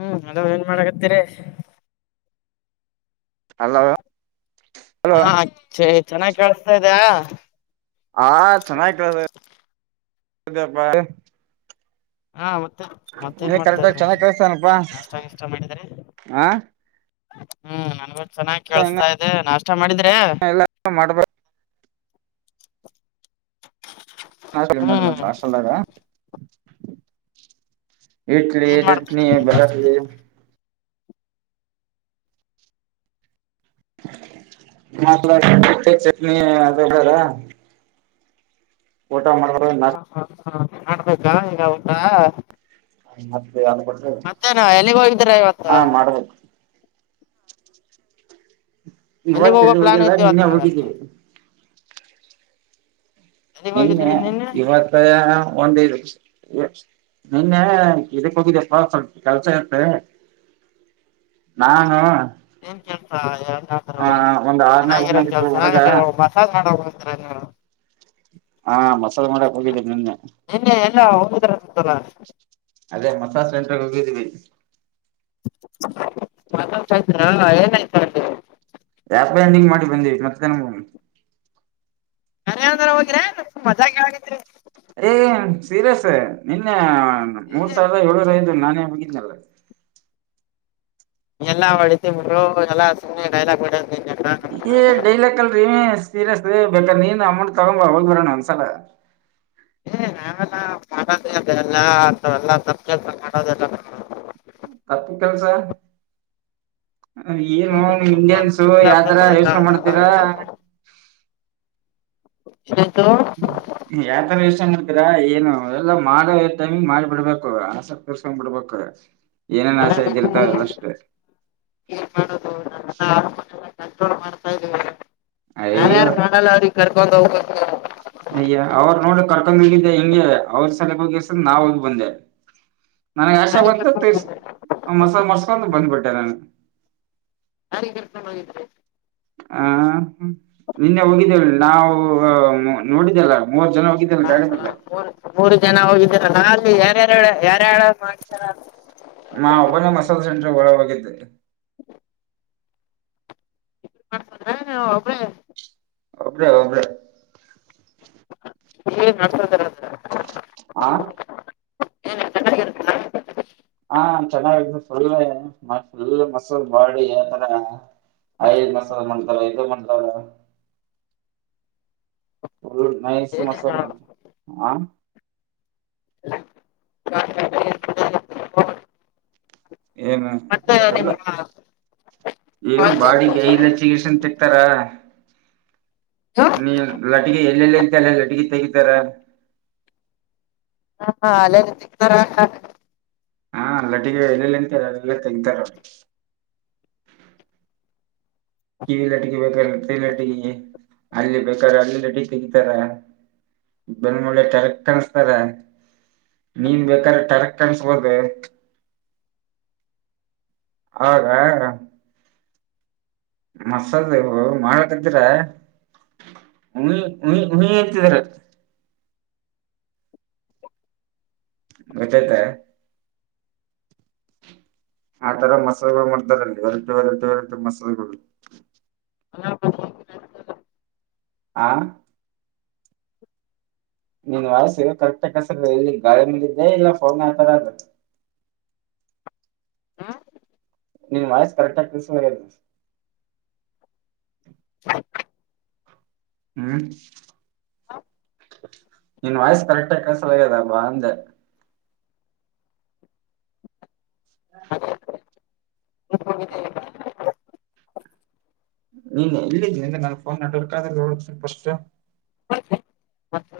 ಹ್ಮ್ ಅದಾವಾ ಏನ್ ಮಾಡಾಕತ್ತೀರಿ. ಹಲ್ಲೋ. ಹಾ ಚ ಚೆನ್ನಾಗ್ ಕೇಳಸ್ತ ಅ [inaudible] ಹಾ ಚೆನ್ನಾಗ್ ಕೇಳ್ತಾ ಐತಿ ದಪ [unintelligible] ಹಾ ಮತ್ತ್ ಮತ್ತೇನ್ ಮಾಡ್ತಾ ಕರೆಕ್ಟಾಗಿ ಇದ್ರಿ ಚೆನ್ನಾಗ್ ಕೇಳಸ್ತಾನಪ್ಪಾ ನಾಷ್ಟ ಗಿಷ್ಟ ಮಾಡಿದ್ರಿ. ಹ ಹ್ಮ್ ನನ್ಗು ಚೆನ್ನಾಗಿ ಕೇಸ್ತಾ ಇದೆ ನಾ ಊಟ ಮಾಡಿದ್ರೆ. ಎಲ್ಲ ಮಾಡ್ಬೇಕ ನಾಷ್ಟ ಏನು ಹ್ಮ್ ಮಾಡಿದ್ರಪ್ಪ ಹಾಸ್ಟೆಲ್ ದಾಗ [inaudible] ಇಡ್ಲಿ ಏನ್ ಮಾಡ್ತಾ ಇದ್ರ ಚಟ್ನ ನಿಮ್ ಬರಾಟ್ಲಿ ಹಾಸ್ಟೆಲ್ ಮತ್ [unintelligible] ನೀ ಅರ ಮಾಡ ನಾ ಹಾ ಹಾ ಹಾ ಮಾಡ್ಬೇಕಾ ಊಟ ಈಗ. ಹ್ಮ ಮತ್ತೇನಾ ಎಲ್ಲಿಗೆ ಹೋಗಿದ್ದೀರ ಹಾ ಇವತ್ತು. [inaudible] ಮಾಡ್ಬೇಕು ಎಲ್ಲಿಗ್ ಹೋಗೋ ಇವತ್ತಲ್ಲಿ ಪ್ಲಾನ್ ಹೋಗಿಲ್ಲ ಐತಿ ಇವತ್ ನಿನ್ನೆ ನಿಮ್ಗ ಹೋಗಿದ್ದೀವಿ. [inaudible] ಎಲ್ಲಿಗ್ ನಿನ್ನೆ ಹೋಗಿದ್ರಿ ಇವತ್ತ್ ಒಂದೈದುಷ ನಿನ್ನೆ ಇದಕ್ಕ ಹೋಗಿದಪ್ಪಾ ಸ್ವಲ್ಪ ಕೆಲಸ ಇತ್ತ ನಾನು. ಏನ್ ಆ ಕೆಲಸಾದ್ರೂ ಒಂದ್ [inaudible] ಆರ್ನೇ ಚೆನ್ನಾಗಿರೋ ರೂಮ್ನಾಗ ಇದ್ದ ಕೆಲ್ಸ ಹುಡುಗ ಮಸಾಜ್ ಮಾಡ್ ಹಾ ಹಾ [inaudible] ಹಾ ಮಸಾಜ್ ಮಾಡಕ್ ಹೋಗಿದ್ದೇನ ನಿನ್ನೆ. ಇಲ್ಲ ಹೋಗಿದ್ರಂತಲ್ಲ [unintelligible] ಅದೇ ಮಸಾಜ್ ಸೆಂಟ್ರೋಗಿದೀವಿ. ಮಸಾಲ್ ಸೆಂಟರ್ ಅಲ್ಲಿ ಏನಾಯ್ತು ಅಲ್ಲಿ. [inaudible] ಯಾಪೈ ಎಂಡಿಂಗ್ ಮಾಡಿ ಬಂದಿವಿ ಮತ್ತ್ ನಾನ್ ಅಂದ್ರೆ ಹೋಗ್ರೆ ಮಜಾಗ್ ಹಗಿದ್ರರಿ. ಏ ಸೀರಿಯಸ್ ನಿನ್ನೆ ಹ ಮೂರ್ ಸಾವಿರದ್ ಏಳು ಐದು ನಾನೆ ಮುಗಿದ್ನಲ್ಲ. ಎಲ್ಲಾ ಹೊಡಿತ ಬ್ರೊ ಎಲ್ಲಾ ಸುಮ್ಮನೆ ಡೈಲಾಗ್ ಹೊಡೆದು ಹೇ ಡೈಲಾಗಳ್ರಿ ಸೀರಿಯಸ್ ಬೇಕ ನೀನ್ ಅಮೌಂಟ್ ತಗೊಂಬ ಹೋಗಿ ಬರಣ ಒಂದ್ಸಲ ಏ ನಾವೆಲ್ಲಾ [unintelligible] ತಪ್ಪು ಕೆಲ್ಸಾ. ಏನು ಇಸ್ಲಾಂ ಇಂಡಿಯನ್ಸು ಯಾವತರ ಇಸ್ಲಾಂದಲ್ಲಿ ಎಲ್ಲ ಯೋಚನೆ ಮಾಡ್ತೀರಾ [inaudible] ಹ್ಮ ಯಾವ ತರ ವಿಷಯ ಮಾಡ್ತ ಏನು ಎಲ್ಲಾ ಮಾಡೋ ಟಮ ಮಾಡಿ ಬಿಡ್ಬೇಕು ಆಸಕ್ ತರ್ಸ್ಕೊಂಡ್ ಬಿಡ್ಬೇಕು ಏನೇನ್ ಹ ಆಸೆ ಇದ್ದಿರ್ತಾವ [unintelligible] ಎಲ್ಲಷ್ಟು ಏನ್ ಮಾಡುದು [unintelligible] ಕಂಟ್ರೋಲ್ ಮಾಡ್ತಾ ಇದೀವಿ. ಯಾರ ಅಯ್ಯೋ ಯಾರ ಮಾಡಲ್ಲಾ ಅವರಿಗ್ ಕರ್ [inaudible] ಅಯ್ಯ [unintelligible] ನಾವ ಹೋಗ ಬಂದೆ. ನನಗೆ ಯಶೆ ನಾನಿಗ್ ಬಂತು ಕರ್ಕೊಂಡ್ ಹೋಗಿದ್ದೆ ಮಸಾಲ ಮಸ್ಕೊಂಡು ಬಂದ್ಬಿಟ್ಟೆ ನನ. [inaudible] ಆ ನಿನ್ನೆ ಹೋಗಿದ್ದೇವೆ ನಾವು ನೋಡಿದ್ದಲ್ಲ. ಮೂವತ್ ಜನ ಹೋಗಿದ್ದಲ್ಲ ಹ ಗಾಡಿ ಮೇಲೆ ಮೂ ಮೂರು ಜನ ಹೋಗಿದ ನಾನ್ ಯಾರ್ಯಾರ ಯಾರ್ಯ ಮಾಡ್ತಾರ ನಾ ಒಬ್ಬನ್ ಮಸಾಲೆ ಸೆಂಟ್ರ ಒಳ್ಗ ಹೋಗಿದ್ದೆ ಮಾಡ್ಕದ್ರ ಒಬ್ರೇ ಒಬ್ಬರೇ ಒಬ್ಬರೇ [inaudible] ಆ ಏನ ಚನ್ನಾಗಿರುತ್ತಾ. ಹಾ ಚೆನ್ನಾಗ ಫುಲ್ ಫುಲ್ ಮಸ ಮಾಡಿ ಆತರ ಐದ್ ಮಸಾದ ಮಾಡ್ತಾರ ಇದು ಮಾಡತಾರ ಫುಲ್ ನೈಸ್ ಮಸಾಜ್ ಮಾಡ್ ಆ ಏನು ಮತ್ತೆ ನಿಮ್ಮ ಅ ಏನು ಬಾಡಿಗೆ ಐಲಚ್ಚಿ ಗಸನ್ ತೆಕ್ತಾರ ನೀ ಲಟ್ಗೆ ಎಲ್ಲೆಲ್ಲ ಇದ್ದಲ್ಲ ಲಟಗೆ ತೆಗಿತಾರ. ಹಾ ಹಾ ಅಲ್ಲ [unintelligible] ಹಾ ಲಲ್ಲಟಿಗೆ ಎಲ್ಲಲ್ಲ ಎಂತ ಎಲ್ಲ ತೆಗತಾರ ಅವರು ಕಿವಿ ಲಟ್ಟಕಿ ಬೇಕಾದ್ರಲಟ್ಟಗಿ ಅಲ್ಲಿ ಬೇಕಾದ್ರೆ ಅಲ್ಲಿ ಬೇಕಂದ್ರ ಅಲ್ಲಿ ಲಟ್ಟಕಿ ತೆಗತಾರ ಬೆನ್ಮೂಲೆ ಟರಕ್ ಕನ್ಸ್ತಾರ ಮೀನ್ ಬೇಕಾದ್ರೆ ಟರಕ್ ಕನ್ಸ್ಬೋದು ಹೌದಾ ಮಸಾಜೀವು ಮಾಡಕಿದ್ರ ಉಯಿ ಉಯಿ ಉಯಿ ಅಂತಿದ್ರ. ಗೊತ್ತೇತ್ ಆತರ ಮಸಾಲೆಗಳು ಮಾಡ್ತಾರಲ್ಲಿ ವೆರೈಟಿ ವೆರೈಟಿ ವೆರೈಟಿ ಮಸಾಲೆಗಳು. ಆ ನಿನ್ ವಯಸ್ಸ್ ಕರೆಕ್ಟ್ ಕೆಸರ ಇಲ್ಲಿ ಗಾಳಿ ಮಿದ್ದೆ ಇಲ್ಲ ಫೋನ್ ಆತರ ಅ ನಿನ್ ವಯಸ್ಸ್ ಕರೆಕ್ಟ್ ಆಗಿ ಕಸ ಮ ಹ್ಮ್ ನಿನ್ ವಾಯ್ಸ್ ಕರೆಕ್ಟ್ ಕಳ್ಸಲಗ್ಯದ ಬ ಅಂದೆ. ಹ [inaudible] [unintelligible] ನೀನ್ ಎಲ್ಲಿದ್ದೀನಿ ಅಂದ್ರೆ ನಾನನ್ ಫೋನ್ ನಬೇಕಬೇಕಾದ್ರ ಸ್ವಲ್ಪ ಫಸ್ಟ್.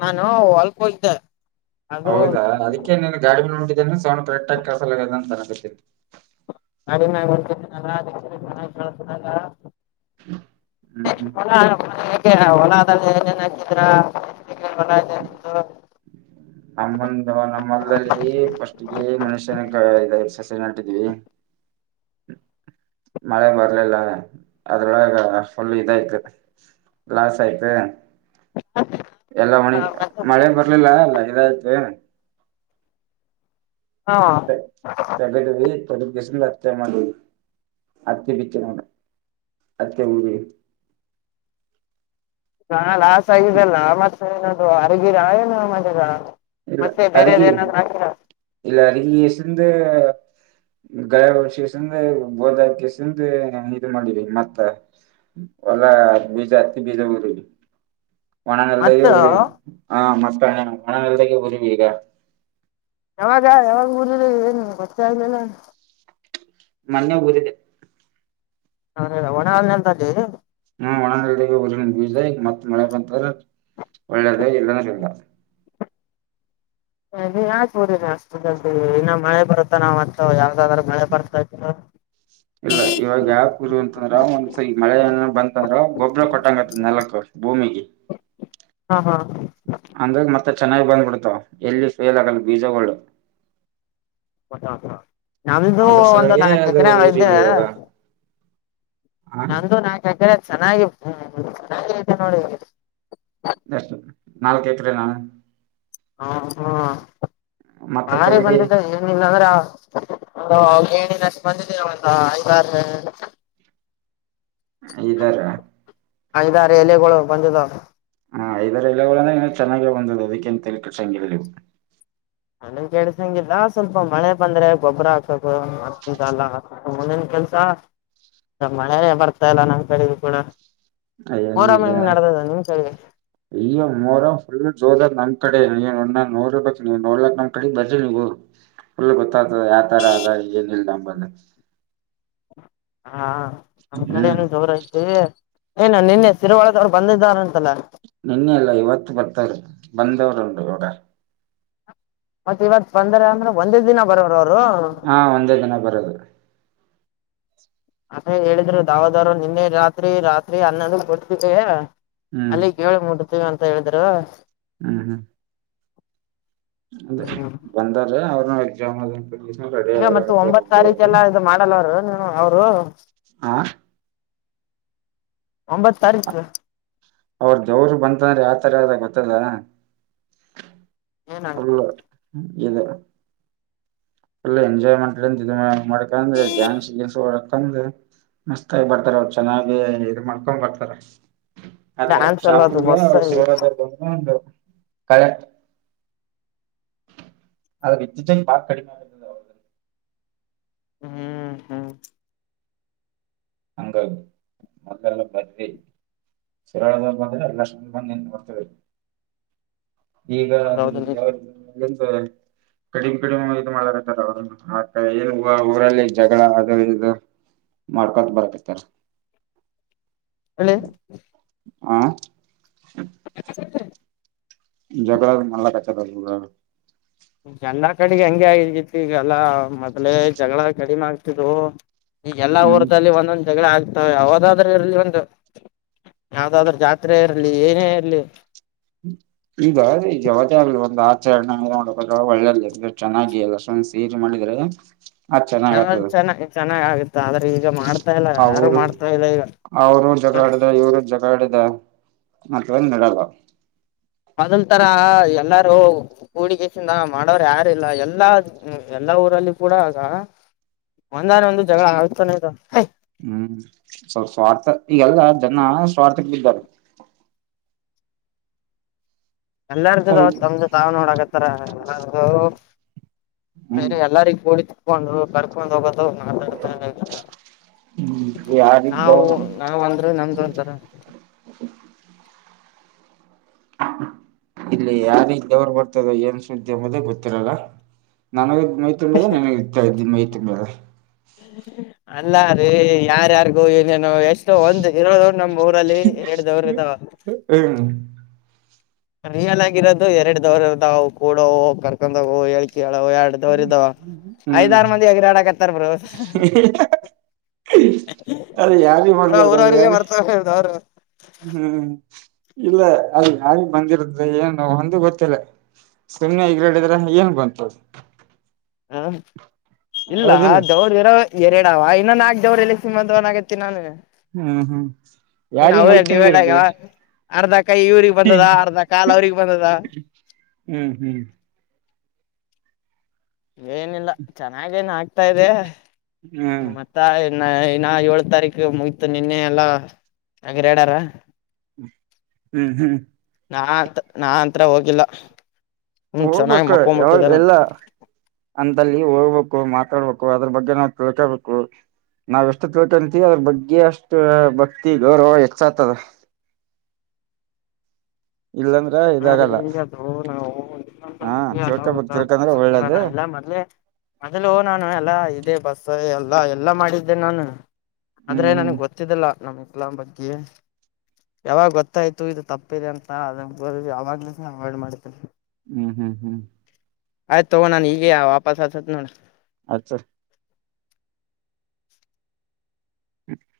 ನಾನು ಹೊಲ್ಕ್ ಹೋಗಿದ್ದೆ. ಅದು ಹೌದಾ ಅದಕ್ಕೆನನು ಗಾಡಿ ಸ ಪ ಸೌಂಡ್ ಕರೆಕ್ಟ್ ಆಗಿ ಕೆಲಸಕ್ [unintelligible] ಹ್ಮ್ ಹ್ಮ್ ಹೊಲ [unintelligible] [unintelligible] ನಮ್ಮಂದ್ ನಮ್ಮಲ್ಲಲ್ಲಿ ಫಸ್ಟ್ಗೆ ಮನುಷ್ಯನ ಇದ ಸಸರ್ ನಟಿದೀವಿ. ಮಳೆ ಬರ್ಲಿಲ್ಲ ಅದ್ರೊಳಗ್ ಫುಲ್ ಇದಾಯ್ತು ಲಾಸ್ ಆಯ್ತು ಎಲ್ಲ ಒಣ ಹಾ ಮಳೆ ಮತ್ತೆ ಬರ್ಲಿಲ್ಲ ಎಲ್ಲ ಇದಾಯಯ್ತು. ಹಾ ತಗದವಿ ಪಸ ಹತ್ತೆ ಮಾಡವಿ ಹತ್ತಿ ಬಿ ಮಾಡ್ ಹತ್ತೆ ನಾ ಲಾಸ್ ಆಗಿದ್ದಲ್ಲ್ ಆ ಮತ್ರ ಏನೋ ಅರಗಿರ ಏನು ಆ ಮಜದ ಇಲ್ಲ ಅರಿಗಿ ಇಲ್ಲ ಅರಿರಿಗೆಸಂದು ಗಾಯಗ ಶಸಂದ್ರೆ ಗೋದ್ ಹಾಕಿಸಂದ್ರೆ ಇ ಮಾಡಿವಿ ಮತ್ತ್ ಎಲ್ಲಾ ಬೀಜ ಹತ್ತಿ ಬೀಜ ಊರಿ ಒಣನಲ್ಲೇ ಮತ್ತ ಉರಿವಿ ಹ ಮಸ್ ಹ ಗರಿ ವಗ್ ಯಾವಾಗ್ ಯಾವಾಗ್ ಊರದಿ ಏನ್ ಗತ್ತಾಗಲಿಲ್ಲ. ಮೊನ್ನೆ ಊರಿದೆ ಹಲ್ಲ ಒಣ ನೆಲದಲ್ಲಿ ಹ್ಮ ಒಣನೆಲ್ದಾಗೆ ಊರಿನ್ಬೀಜ ಮಳೆ ಬಂತ್ ಅಂತ್ರ ಒಳ್ಳೇದು ಇಲ್ಲಂದ್ ಇಲ್ಲ ಯಾಕ್ ನೋಡಿನ್ ಅಷ್ಟು ಜಲ್ ಇನ್ನ ಮಳೆ ಬರುತ್ತ್ ನಾವ್ ಮತ್ತು. ಇಲ್ಲ ಇವಾಗ ಯಾಕರು ಅಂತಂದ್ರ ಒಂದ್ಸ ಮಳೆ ಏನ್ ಬಂತಂದ್ರ ಗೊಬ್ಬ್ರ ಕೊಟ್ಟಂಗತ್ತದ್ ನೆಲ್ಕ ಭೂಮಿಗೆ. ಹಾ ಹಾ [inaudible] ಅಂದ್ರಾಗ ಮತ್ತೆ ಚೆನ್ನಾಗಿ ಬಂದ್ಬಿಡ್ತಾವ ಎಲ್ಲಿ ಫೇಲ್ ಆಗಲ್ ಬೀಜಗಳು. [unintelligible] ನಮ್ದು ಅದ್ರ ಒಂದ ಸಲಾಗೆ ನಾಲ್ಕು ಅದು ಎಕರೆದ ಊರಿವಿ ಇವಾಗ ಅದ್ ಹ ನಮ್ದು ನಾಲ್ಕ ಎಕ್ರೆ. ಚೆನ್ನಾಗಿ ಹ್ಮ್ ಹ್ಮ ಚೆನ್ನಗೆ ಐತೆ ನೋಡಿ ಹ ಎಷ್ಟ್ ನಾಲ್ಕ ಏಕ್ರೇ ನಾ ಹಾ ಹಾ ಮತ್ತ ಹ ರ ತೊಗರಿ ಬಂದಿದ್ದ ಏನ ಇಲ್ಲ ಅಂದ್ರಾ ಒಂದ್ [unintelligible] ಅವ ಏಣಿನಷ್ಟ ಬಂದಿದ್ದೀರ ಒಂದ ಐದಾರ ಇದಾರಾ. ಐದಾರ ಎಲೆಗಳು ಬಂದಿದಾವ. ಹಾ ಐದಾರು ಎಲೆಗಳು ಅಂದ್ರ ಚೆನ್ನಾಗೆ ಬಂದದ ಅದಕ್ಕೇನ್ ತಲೇಕೆಡಿಸ್ಕೊಡಿಲ್ ನೀವ್. ಅಣನ್ ಕೆಡಸಂಗಿಲ್ಲ ಸ್ವಲ್ಪ ಮಳೆ ಬಂದ್ರೆ ಗೊಬ್ಬ್ರ ಹಾಕಕ ಅರ್ತಿದಲ್ಲ ಸ್ವಲ್ಪ ಮುಂದಿನ ಕೆಲ್ಸ ಮಳೆನೇ ಬರ್ತಾ ಇಲ್ಲ ನಂಗ ಕಡೆಗ ಕೂಡ ಮೊಹರಂ ಎಲ್ಲಿಗೆ ಹೆಂಗ್ ನಡ್ದದ ನಿಮ್ ಕಡೆಗೆ ಇಲ್ಲಾ ಮೋರಫು ಇನ್ನು ಜೋರಾಗಿ ಕಡೆ ನೀ ನೋಡ್ರ್ಬೇಕ ನೀ ನೋಡ್ಲಕ್ ನಮ್ ಕಡೆ ಬರ್ರಿ ನೀವು ಗೊತ್ತ ಯಾವ ತರ ಅದ ಏನ ಇಲ್ಲ ನಂಬ [inaudible] ಹಾ ನಮ್ಮ ಕಡೆನು ಜೋರ ಐತಿ ಏನ ನಿನ್ನೆ ತಿರುರುವಳಗ ಅವರು ಬಂದಿದ್ದಾರ ಅಂತಲ್ಲ ನಿನ್ನೆ ಅಲ್ಲಾ ಇವತ್ತ ಬರ್ತವ್ರ ಬಂದವರು ಈವಾಗಾ ಮತ್ತ ಇವಾಗ ಬಂದ್ರ ಅಂದ್ರ ಒಂದೇ ದಿನ ಬರೋ ಹಾ ಒಂದೇ ದಿನ ಬರೋದು ಅದೇ ಹೇಳಿದ್ರು ದಾವದವರು ನಿನ್ನೆ ರಾತ್ರಿ ರಾತ್ರಿ ಹನ್ನೊಂದುಕ್ ಕೊಡ್ತತೆ ಹ್ಮ್ ಅಲ್ಲಿ ಕೇಳ ಮೂಟ ಅಂತ ಹೇಳಿದ್ರ ಹ್ಮ್ ಹ್ಮ್ ಹ್ಮ್ ಬಂದಾರೆ ಅವ್ರ ಹ ಎಕ್ಸ್ಆಮ್ ಅದ. ರೆಡಿ ಈಗ ಮತ್ತ ಆಗ್ಲಾಗತ್ತಾರ ಒಂಬತ್ ತಾರೀಖ ಒಬ್ಬರು ಎಲ್ಲ ಇ ಮಾಡಲ್ಲ ರೀ ನೀ ಅವರು ಹ ಒಂಬತ್ತ ತಾರೀಕ ರೀ ಅವ್ರ ದೇವ್ರ ಬಂತಂದ್ರೆ ಯಾವತರಯ್ದ ಗೊತ್ತಲ್ಲಾ. ಫುಲ್ ಏನಾಗ್ತದೆ ಹ್ಮ್ಮ್ ಇಲ್ಲಾ. ಅಲ್ಲ ಎಂಜಾಯಮೆಂಟ್ [unintelligible] ಮಾಡ್ಕಂದ್ರೆ ಡ್ಯಾನ್ಸ್ಸ [unintelligible] ಬಂದ್ ಮಸ್ತ್ ಆಾಗಿ ಬರ್ತಾರ ಅವರು ಚೆನ್ನಾಗಿ ಇ ಮಾಡ್ಕೊಂಡ್ ಬರ್ತಾರ. ಆತರ ಡ್ಯಾನ್ಸ್ ಎಲ್ಲ ಅದು ಶಾಪುರ್ಗ ಮಸ್ತ್ ಶರಾದ್ ಬಂದು ಒಂದು ಕರೆಕ್ಟ್. [inaudible] ಅವದ [unintelligible] ಹ್ಮ್ ಹ್ಮ್ ಹಂಗ್ ಮೊದಲೆಲ್ಲ ಬರ್ರಿ ಸುರಳದ ಬಂದ್ರೆ ಎಲ್ಲ ಬ ನೋಡ್ತಬೇಕು. ಈಗ ಅದ ಅದೌದು ಯ [unintelligible] ಕಡಿಮ್ ಕಡಿಮ್ ಇ ಮಾಡರ್ತಾರೆ ಅವರು ಆ ಏನ್ ಊರಲ್ಲಿ ಜಗಳ ಅ ಇ ಮಾಡ ಬ ಬರತ [inaudible] ಹೇಳಿ [inaudible] ಆಂ [unintelligible] [unintelligible] ಎಂಡ ಕಡೆಗೆ ಹಂಗೆ ಆಗಿತ್ತು ಈಗಲ್ಲಾ ಮೊದ್ಲೇ ಜಗಳ ಕಡಿಮೆ ಆಗ್ತತ್ತು ಈ ಎಲ್ಲಾ ಹ್ಮ್ ಊರದಲ್ಲಿ ಒಂದೊಂದ್ ಜಗಳ ಆಗ್ತವೆ ಯಾವವುದಾದ್ರರು ಇರ್ಲಿ ಒ ಯಾವ್ದಾದ್ರ ಜಾತ್ರೆ ಇರ್ಲಿ ಏನೇ ಇರ್ಲಿ ಇದು ಯಾವತ್ತೇ ಆಗ್ಲಿ ಒಂದ್ ಆಚರಣೆ ನೋ ಒಳ್ಳೇದ ಚೆನ್ನಾಗಿ ಎಲ್ಲ ಅಷ್ಟೊ ಸೇರಿ ಮಾಡಿದ್ರೆ. ಅದ್ ಚೆನ್ನಾಗ ನಾವ ಆತದ ಚೆನ್ನಾಗ್ ಚೆನ್ನಾಗಗುತ್ತ್ ಆದ್ರೆ ಈಗ ಮಾಡ್ ಅವರು ಅವರು ಜಗಾಡದೆ ಇವರು ಜಗ ಆಡಿದೆ. ಮತ್ತೆ ಒಂದೆಡ್ ಅಲ್ಲ ಮೊದಲ್ ತರ ಎಲ್ಲಾರೂ ಹೂಡಿಕಸಿಂದ ಮಾಡೋರು ಯಾರಿಲ್ಲ ಎಲ್ಲಾ ಮಾಡಿ ಎಲ್ಲಾ ಊರಲ್ಲಿ ಕೂಡ ಆಗ ಒಂದಾನ ಒಂದು ಜಗಳ ಆಗ್ತಾನೆ ಇದ [inaudible] ಹ್ಮ್ ಸ್ವಲ್ಪ ಸ್ವಾರ್ಥ ಈಗೆಲ್ಲ ಜನ ಸ್ವಾರ್ಥಕ್ಕೆ ಬಿದ್ದಿದ್ದಾರು. [inaudible] ಎಲ್ಲಾರ್ದ ಸ್ವಲ್ಪ ತಮ್ದು ತಾವ್ ನೋಡಕತ್ತಾರ ಹ್ಮ್ ಎಲ್ಲಾರ್ದುರೆ ಎಲ್ಲರಿಗ ಕೂಡಿ ಹ ಕರ್ಕೊಂಡ್ ಹೋಗ್ [unintelligible] ಹ್ಮ್ ಯಾರಿಗ್ ನಾವವು ದೇವ್ರ ನಾವವು್ ಅಂದ್ರೆ ನಮ್ದ ಅಂತಾರ. ಇಲ್ಲಿ ಯಾರಿಗೆ ದವರ್ ಬರ್ತದೋ ಏನ್ ಸುದ್ದಿ ಅಂಬುದೇ ಗೊತ್ತಿರಲ್ಲ ನನಗೆ ಮೈ ತುಂಬದ್ ನನಗೆ ಇರ್ತಾ ಇದ್ದ ಮೈ ತುಂಬದ್ ಅಲ್ಲ ರೀ ಯಾರ್ಯಾರ್ಗೋ ಇ ನಾ ಎಷ್ಟೋ ಒಂದ್ ಇರವರು ನಮ್ ಊರಲ್ಲಿ ಎರಡ್ ದವ್ರ ಇದ್ದಾವ ಹ್ಮ್ ರಿಯಲ್ ಆಗಿರೋದು ಎರಡ್ ದವ್ರದವು ಕೂಡ್ ಕರ್ಕೊಂಡ ಹೇ ಹ್ಮ್ ಮಂದಿ ಎಗರಾಡಕತ್ತಾರ ಬ್ರೋ ಅದ ಯಾರಿ ಪೂರಾ ಬಂದದ ಊರವ್ರಿಗೆ ಯಾರಿ ಬರ್ತವ್ರ ಅವ್ರು ಹ್ಮ್ [inaudible] ಇಲ್ಲ ಅಲ್ಲಿ ನಾವಿ ಬಂದಿರದ ಏನು ಹೊಂದ ಗೊತ್ತಿಲ್ಲ ಸುಮ್ಮನೆ ಈಗರುಡಿದ್ರೆ ಏನ್ ಬಂತ್. ಹಾ ಇಲ್ಲ ಅ ಹೌದಿಲ್ಲ ದೇವ್ರಿರವೇ ಎರಡ ಅವ ಇನ್ನ ನಾಕ್ ದೇವರ್ ಇಲ್ಲಿ ಸಿಮ ದವನಾಗತ್ತ ನಾನು ಹ್ಮ್ ಹ್ಮ್ ಇನ್ ಯಾರಿಗ್ ಅವೆ ಮೈ ಡಿವೈಡ್ ಆಗ್ಯಾವ ತುಂಬಿರ್ತದೆ ಅರ್ಧ ಕೈ ಇವ್ರಿಗೆ ಬಂದದ ಅರ್ಧ ಕಾಲ್ ಅವ್ರಗ್ ಬಂದದ ಹ್ಮ್ ಹ್ಮ್ ಹ್ಮ್ ಏನಿಲ್ಲ ಚೆನ್ನಾಗ ನ್ ಹಾಕ ತಾ ಇದೆ ಹ್ಮ್ ಮತ್ತಾ ಇ ನ ಏಳ ತಾರೀಕು ಮುಗತು ನಿನ್ನೆ ಎಲ್ಲಾ ಹಗ್ರ್ಯಾಡಾರ ಹ್ಮ್ ಹ್ಮ್ ನಾ ಅಂತ ನಾ ಅಂತ್ರ ಹೋಗಿಲ್ಲ ಹ್ಮ ಚೆನ್ನಾಗಿ ಹೋಗ್ಬೇಕು ಯಾವ ಮಕ್ಕೊಂಬಿಟ್ಟಿದ್ದ ನಾನು ಎಲ್ಲ ಅಂತಲ್ಲಿ ಹೋಗ್ಬೇಕು [unintelligible] ಳ್ಬೇಕು ಅದ್ರ ಬಗ್ಗೆ ನಾವು ತಿಳ್ಕೊಬೇಕು ನಾವ ಎಷ್ಟು ತಿಳ್ಕೊಂತೀವಿ ಅದ್ರ ಬಗ್ಗೆ ಅಷ್ಟ ಭಕ್ತಿ ಗೌರವ ಹೆಚ್ಚಾತದ ಇಲ್ಲಾಂದ್ರ ನಗ ಇದಾಗಲ್ಲ ಇಲ್ಲ ಹಾ ತಿಳ್ಕೊಬೇಕ್ ತಿಳ್ಕಂದ್ರೆ ಒಳ್ಳೇದು [unintelligible] ಮೊದ್ಲೆ ಮೊದ್ಲು ನಾನು ಎಲ್ಲಾ ಇದೆ ಬಸ್ ಎಲ್ಲ ಅಲ್ಲಾ ಎಲ್ಲಾ ಮಾಡಿದ್ದೆ ನಾನು ಹ್ಮ್ ಆದ್ರೆ ನನಗ್ ಹ್ಮ್ ಗೊತ್ತಿದ್ದಿಲ್ಲ ನಮಗ್ ಎಲ್ಲ ಬಗ್ಗೆ ಯಾವಾಗ ಗೊತ್ತಾಯ್ತು ಇದು ತಪ್ಪಿದೆ ಅಂತ ಅದು ಬರದು ಅವಾಗ್ಲಿಂಧ್ ಅವಾಯ್ಡ್ ಮಾಡಿದ್ದೇರಿ ಹ್ಮ ಹ್ಮ್ ಹ್ಮ್ ಆಯ್ತ ತೊಗೊ ನಾನ ಇಗ ವಪಾಸ ಹಚ್ಚ್ತನ್ ನೋ ಆಯ್ತು ಹ್ಮ